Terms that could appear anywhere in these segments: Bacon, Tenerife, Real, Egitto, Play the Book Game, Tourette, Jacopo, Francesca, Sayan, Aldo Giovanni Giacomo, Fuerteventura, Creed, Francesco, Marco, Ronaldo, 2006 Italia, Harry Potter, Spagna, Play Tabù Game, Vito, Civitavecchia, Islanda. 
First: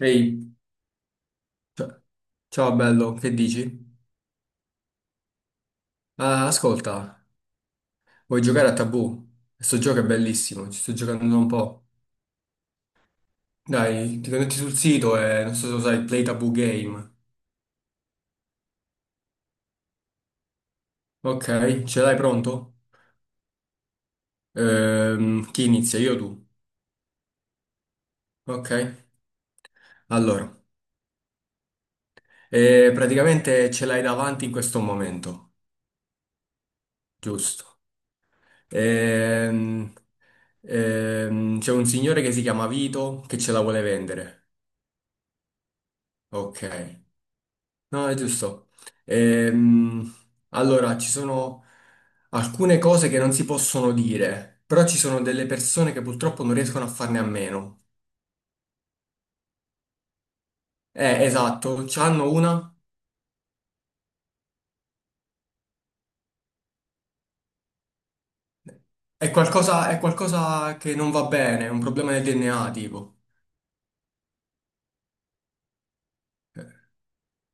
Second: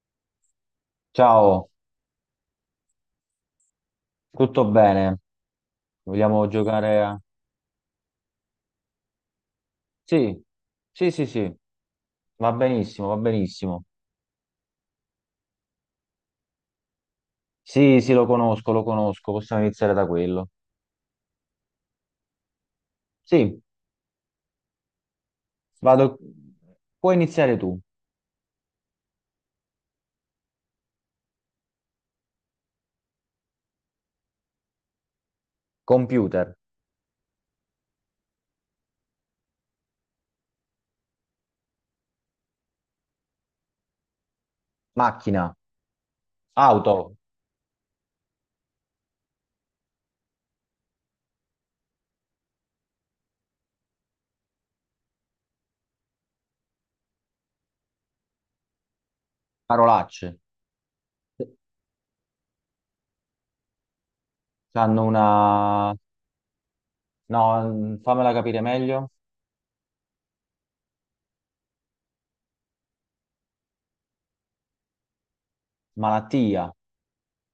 Ehi, Ciao, c- ciao bello, che dici? tutto bene? Vogliamo Ah, giocare a. ascolta, vuoi giocare a Tabù? Questo gioco è Sì, bellissimo, ci sto sì, sì, giocando da un sì, po'. va benissimo, va benissimo. Dai, ti connetti sul sito e non so se lo sai, Play Tabù Game. Sì, sì, lo conosco, possiamo iniziare da quello. Ok, ce l'hai pronto? Sì, Chi inizia, io o vado. tu? Puoi iniziare tu. Ok, allora, praticamente ce l'hai davanti in questo momento, Computer, giusto? Ehm, c'è un signore che si chiama Vito che ce la vuole vendere. macchina, Ok. auto, No, è giusto. Ehm, allora, ci sono alcune cose che non si possono dire, però ci sono delle persone che purtroppo non riescono a farne a meno. parolacce. Esatto, c'hanno una. Hanno una. No, fammela capire meglio. È qualcosa che non va bene, è un problema del DNA, tipo. Malattia,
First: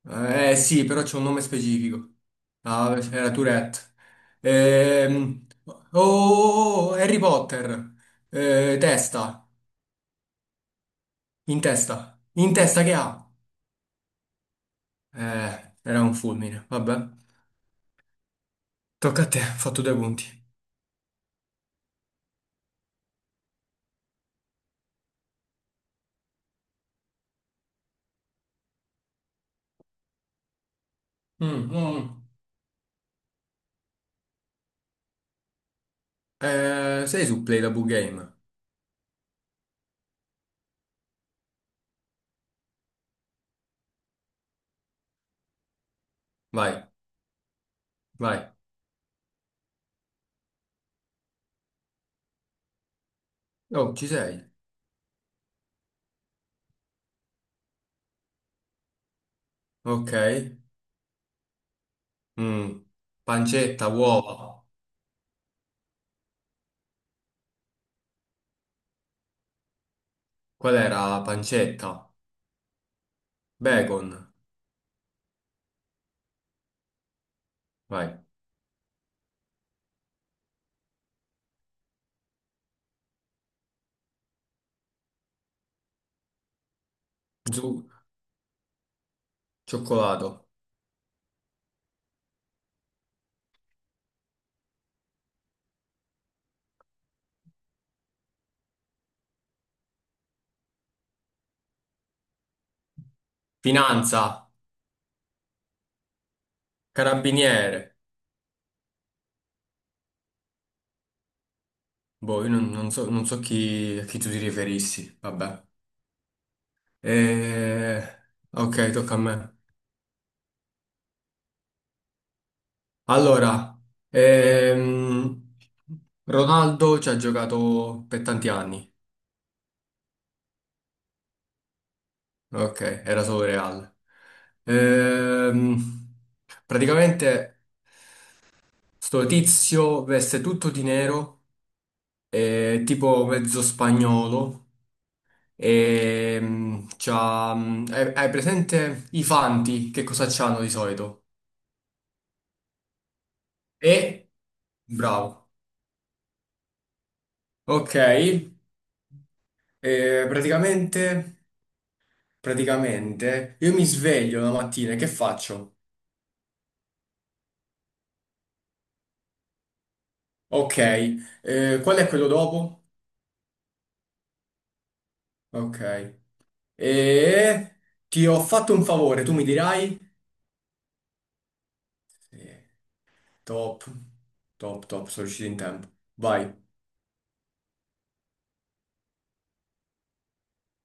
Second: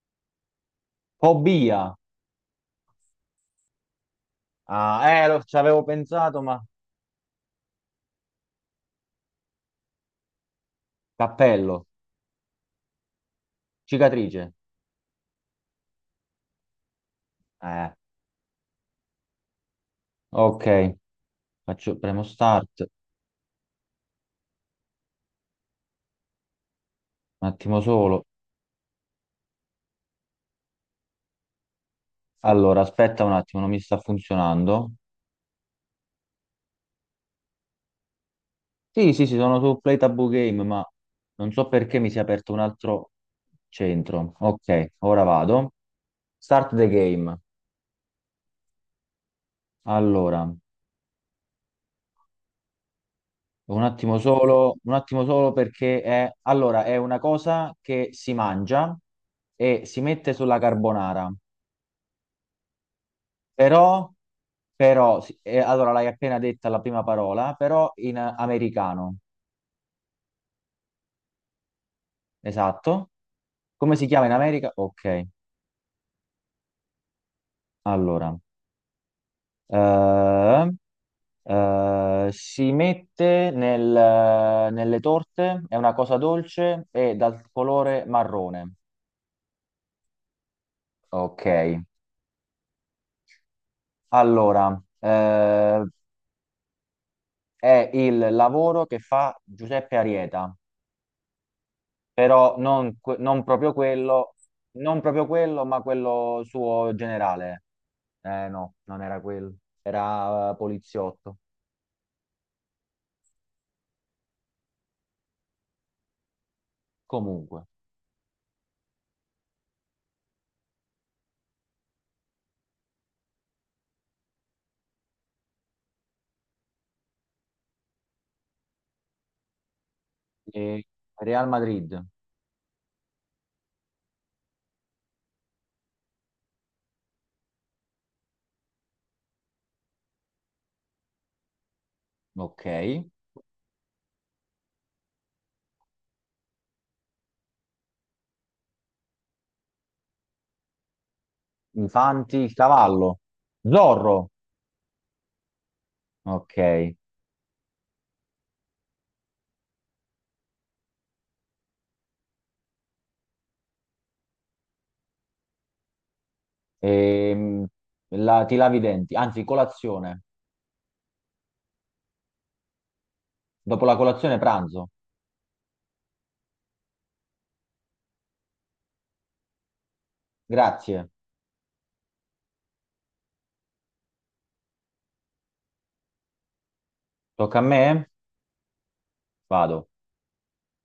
Sì, però c'è un nome fobia. specifico. Ah, era Tourette. Ah, ci Oh, avevo pensato, ma. oh, oh, Harry Potter. Testa. In Cappello, testa. In testa che ha? cicatrice. Era un fulmine, vabbè. Eh, Tocca a te, ho fatto due punti. ok. Faccio, premo start, un attimo solo. Mm, mm. Allora, aspetta un attimo, non mi sta funzionando. Sei su Play the Book Game. Sì, sì, sì, sono su Play Taboo Game, ma non so perché mi si è aperto un altro centro. Ok, ora vado. Start Vai, the game. vai. Allora, Oh, ci sei. Un attimo solo perché è. Allora, è una cosa che si mangia e si Ok. mette sulla carbonara. Mm. Pancetta, Però, uova. però, sì, allora l'hai appena detta la prima parola, però in americano. Qual era la pancetta? Esatto. Come si chiama Bacon. in America? Ok, Vai. allora, eh, si mette nelle torte, è una cosa dolce e dal Zu, colore marrone. cioccolato. Ok, allora, è il lavoro che fa Giuseppe Arieta, però non, non proprio quello, Finanza. non proprio quello, ma quello suo generale. Carabiniere. Eh no, non era quello, era poliziotto. Boh, io non so, non so chi, a chi tu ti riferissi. Vabbè. Comunque, Eh, ok, tocca a me. Allora, ehm, Ronaldo ci ha giocato per tanti anni, eh, Real Madrid, ok, era solo Real. Ehm, praticamente sto tizio veste tutto di nero, ok. è tipo mezzo spagnolo, e c'ha, hai presente i fanti, che cosa c'hanno di solito? Infanti, il cavallo. E, Zorro, bravo, ok. ok, eh, praticamente... Praticamente io mi sveglio la mattina e che faccio? Ehm, ti lavi i denti, anzi, colazione. Ok, qual è quello dopo? Dopo la colazione, pranzo. Ok, e ti ho fatto un favore, tu mi dirai? Grazie. Sì. Top, top, top, sono riuscito in tempo. Vai, Tocca a me? Vado.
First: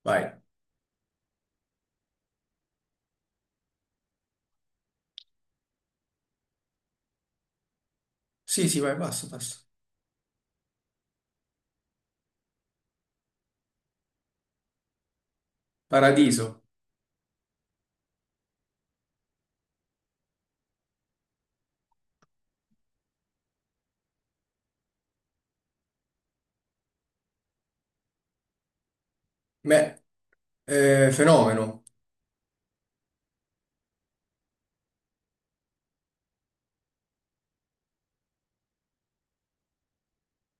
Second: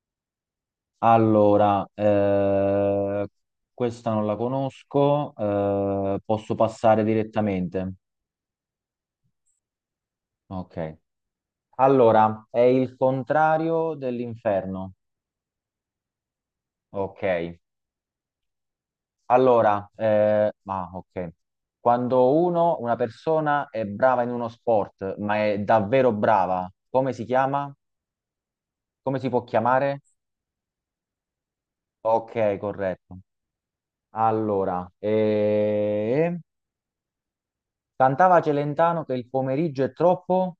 vai. Allora, questa non la conosco, posso passare direttamente. Sì, sì, vai, basta, basta. Ok. Allora, è il contrario dell'inferno. Paradiso, Ok. Allora, ma ok. Quando uno, una persona è brava in uno sport, ma è davvero brava, come si chiama? Come si può me, chiamare? Fenomeno, Ok, corretto. Allora, cantava Celentano che il pomeriggio è troppo.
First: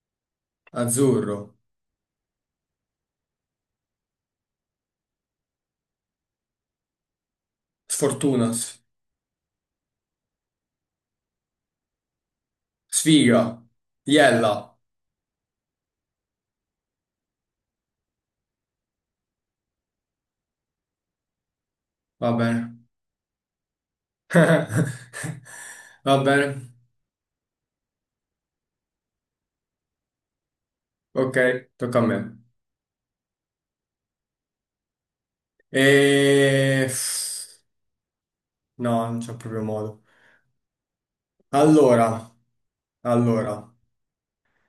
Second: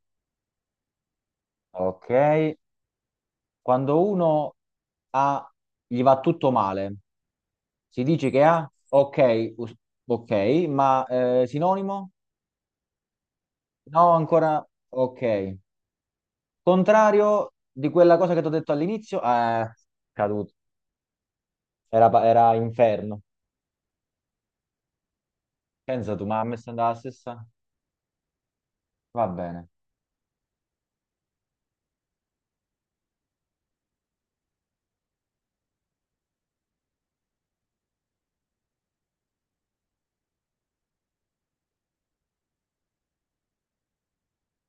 azzurro, Ok. Quando uno ha, gli va tutto male, si dice che sfortuna, ha? Ok, ok, ma sinonimo? sfiga, No, iella, ancora ok. Contrario di quella cosa che ti ho detto all'inizio, caduto. Era, pa- va era bene. inferno. Pensa Va tu, ma a me sta bene, andando la stessa? Va bene. ok, tocca a me. E... No, non c'è proprio modo. Allora, allora,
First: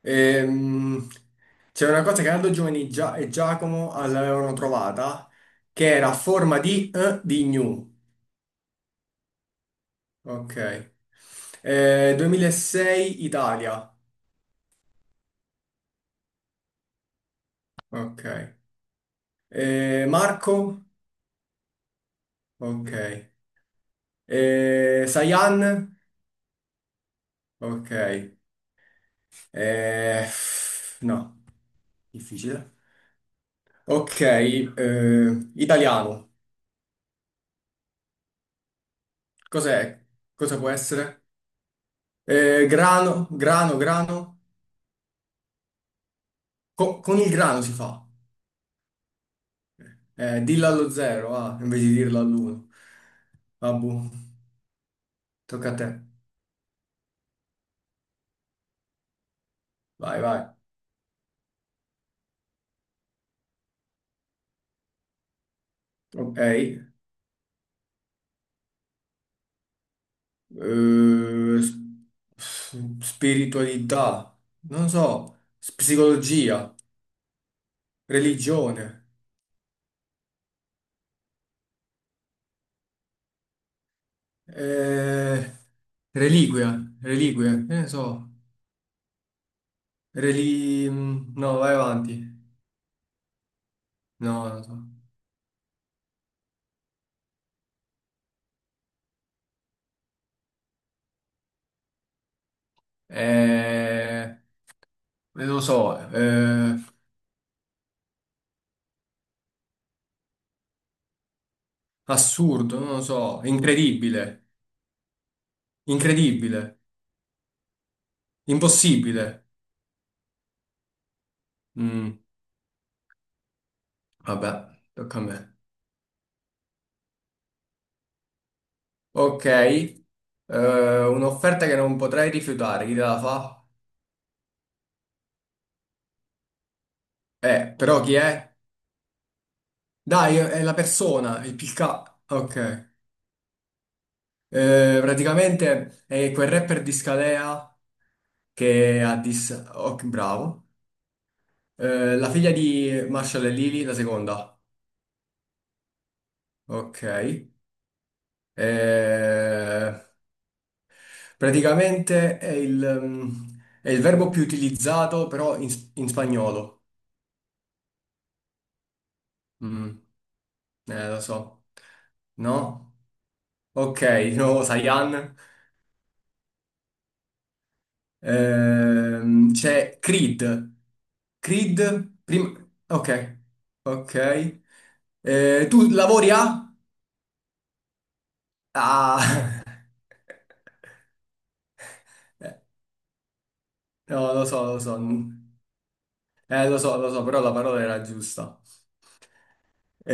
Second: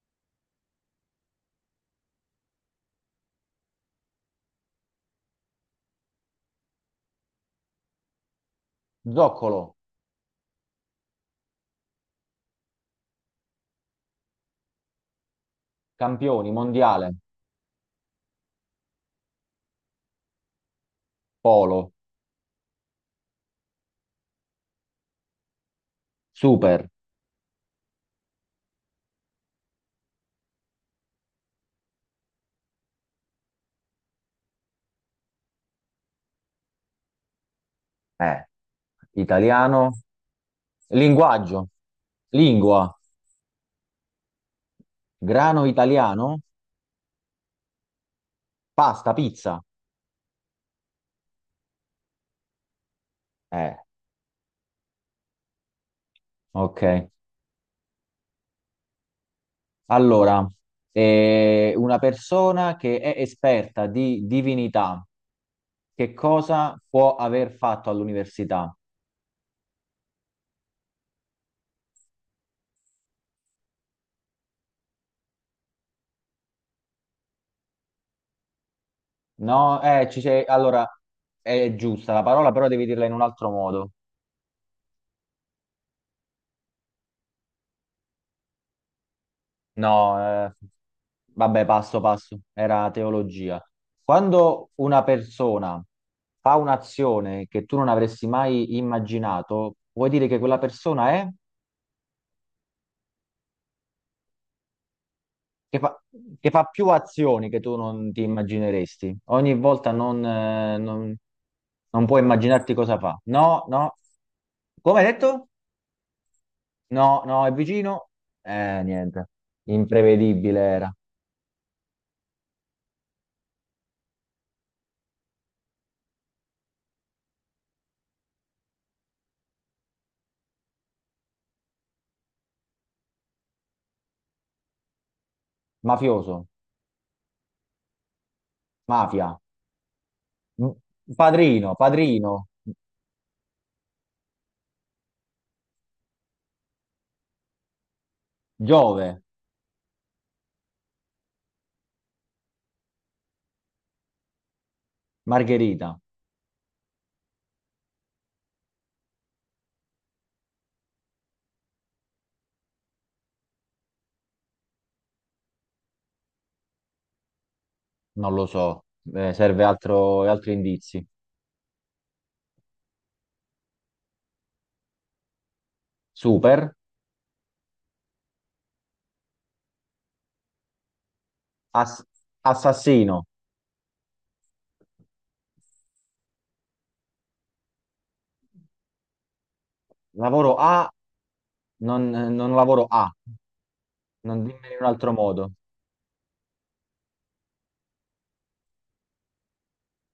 ehm, c'è una cosa che Aldo Giovanni e Giacomo l'avevano trovata, che era a forma di gnu. Zoccolo, Ok. 2006 Italia. campioni, mondiale, Ok. Marco? polo, Ok. Sayan? super, Ok. Eh, no, difficile. Ok, italiano. eh, italiano, Cos'è? Cosa può essere? linguaggio, lingua, Grano, grano, grano. grano italiano, Con il grano si fa. pasta, pizza. Dillo allo zero, ah, invece di dirlo all'uno. Eh, Vabbù, tocca a te. ok. Vai, vai. Allora, una persona che è esperta di divinità, che Ok. cosa può aver fatto all'università? s- spiritualità. Non so. Psicologia. Religione. No, ci sei. Allora, è giusta la parola, però devi dirla in un altro modo. Eh, reliquia. Reliquie. Che ne so. No, No, vabbè, vai passo avanti. passo, era teologia. No, non Quando so. una persona fa un'azione che tu non avresti mai immaginato, vuoi dire che quella persona è? Eh... non lo che so, fa, che fa più azioni che tu non ti immagineresti. Ogni volta non puoi immaginarti assurdo, non cosa lo fa. so, No, no. incredibile, Come hai detto? incredibile, No, no, è vicino. Niente. impossibile. Imprevedibile era. Mm, vabbè, tocca a me. Ok, un'offerta che non potrei rifiutare, chi te la fa? Mafioso, Però chi è? mafia, Dai, è la M- persona, il padrino, PK. padrino, Ok, praticamente è quel rapper di Scalea che ha Giove, dis... Ok, bravo. La figlia di Marshall e Lily, la seconda. Margherita. Ok. Eh, praticamente è il verbo più utilizzato però in spagnolo. Non lo so. Serve Mm, altro, altri indizi. Lo so. No? Ok, di nuovo Sayan. Super, C'è Creed. Ass- Creed, prima... assassino, Ok, ok. Tu lavori a? Ah, lavoro A, non lavoro A. no, Non lo so, dimmi in lo un so. altro modo. Lo so, lo so, però la parola era giusta.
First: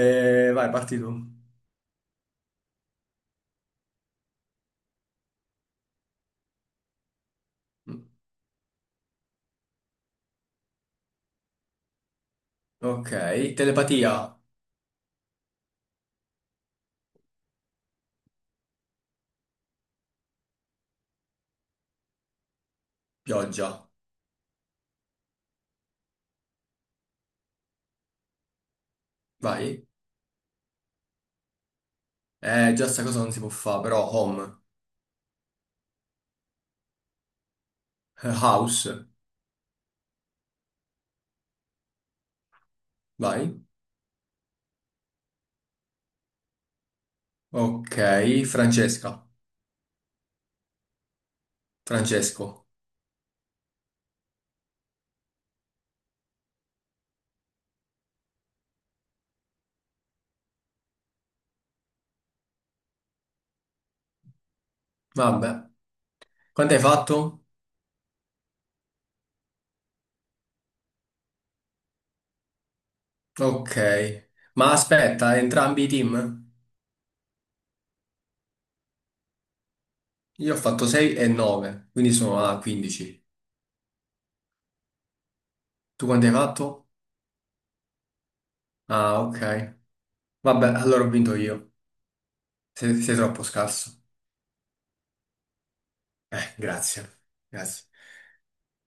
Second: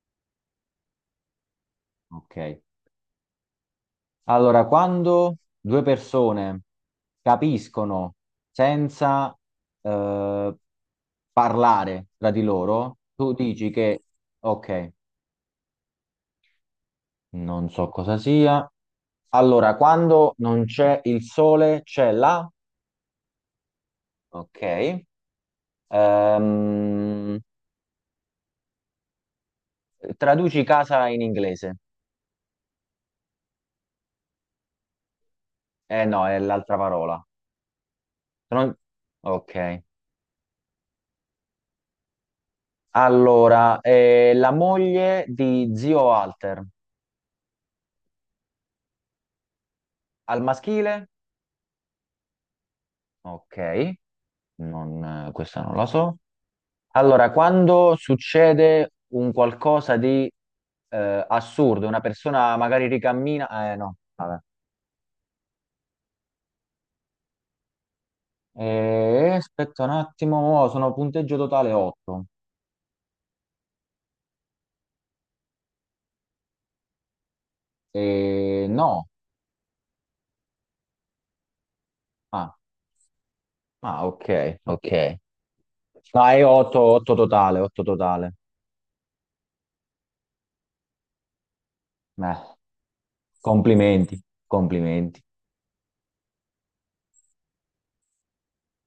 Vai, parti tu. Ok. Allora, quando due persone capiscono senza eh, parlare tra di loro, Ok, tu dici che, telepatia, ok, non so cosa sia. Allora, quando non c'è il sole, c'è la. pioggia. Ok. Ehm, Vai. traduci casa in inglese. Già sta cosa non si può fare, però home, Eh no, è l'altra parola. Non- house, Ok. vai. Allora, la moglie di zio Walter, Ok, Francesca, al maschile? Francesco. Ok, questa non la so. Allora, quando succede un qualcosa di assurdo, una persona magari ricammina. No, vabbè. Vabbè. Quanto hai fatto? Aspetta un attimo, mo sono punteggio totale 8. Ok. Ma aspetta, entrambi i team? No. Io ho fatto 6 e 9, quindi sono Ah, a 15. ah, ok, ok. Tu No, quanto hai è 8, fatto? 8 totale, 8 totale. Ah, ok. Vabbè, allora ho vinto io. Beh, Sei troppo scarso. complimenti, complimenti. Grazie. Grazie.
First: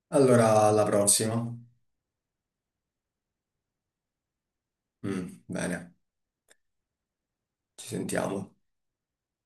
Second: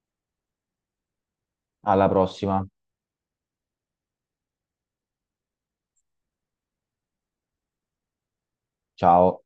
Allora, alla prossima. Alla prossima. Bene, ci sentiamo. Ciao.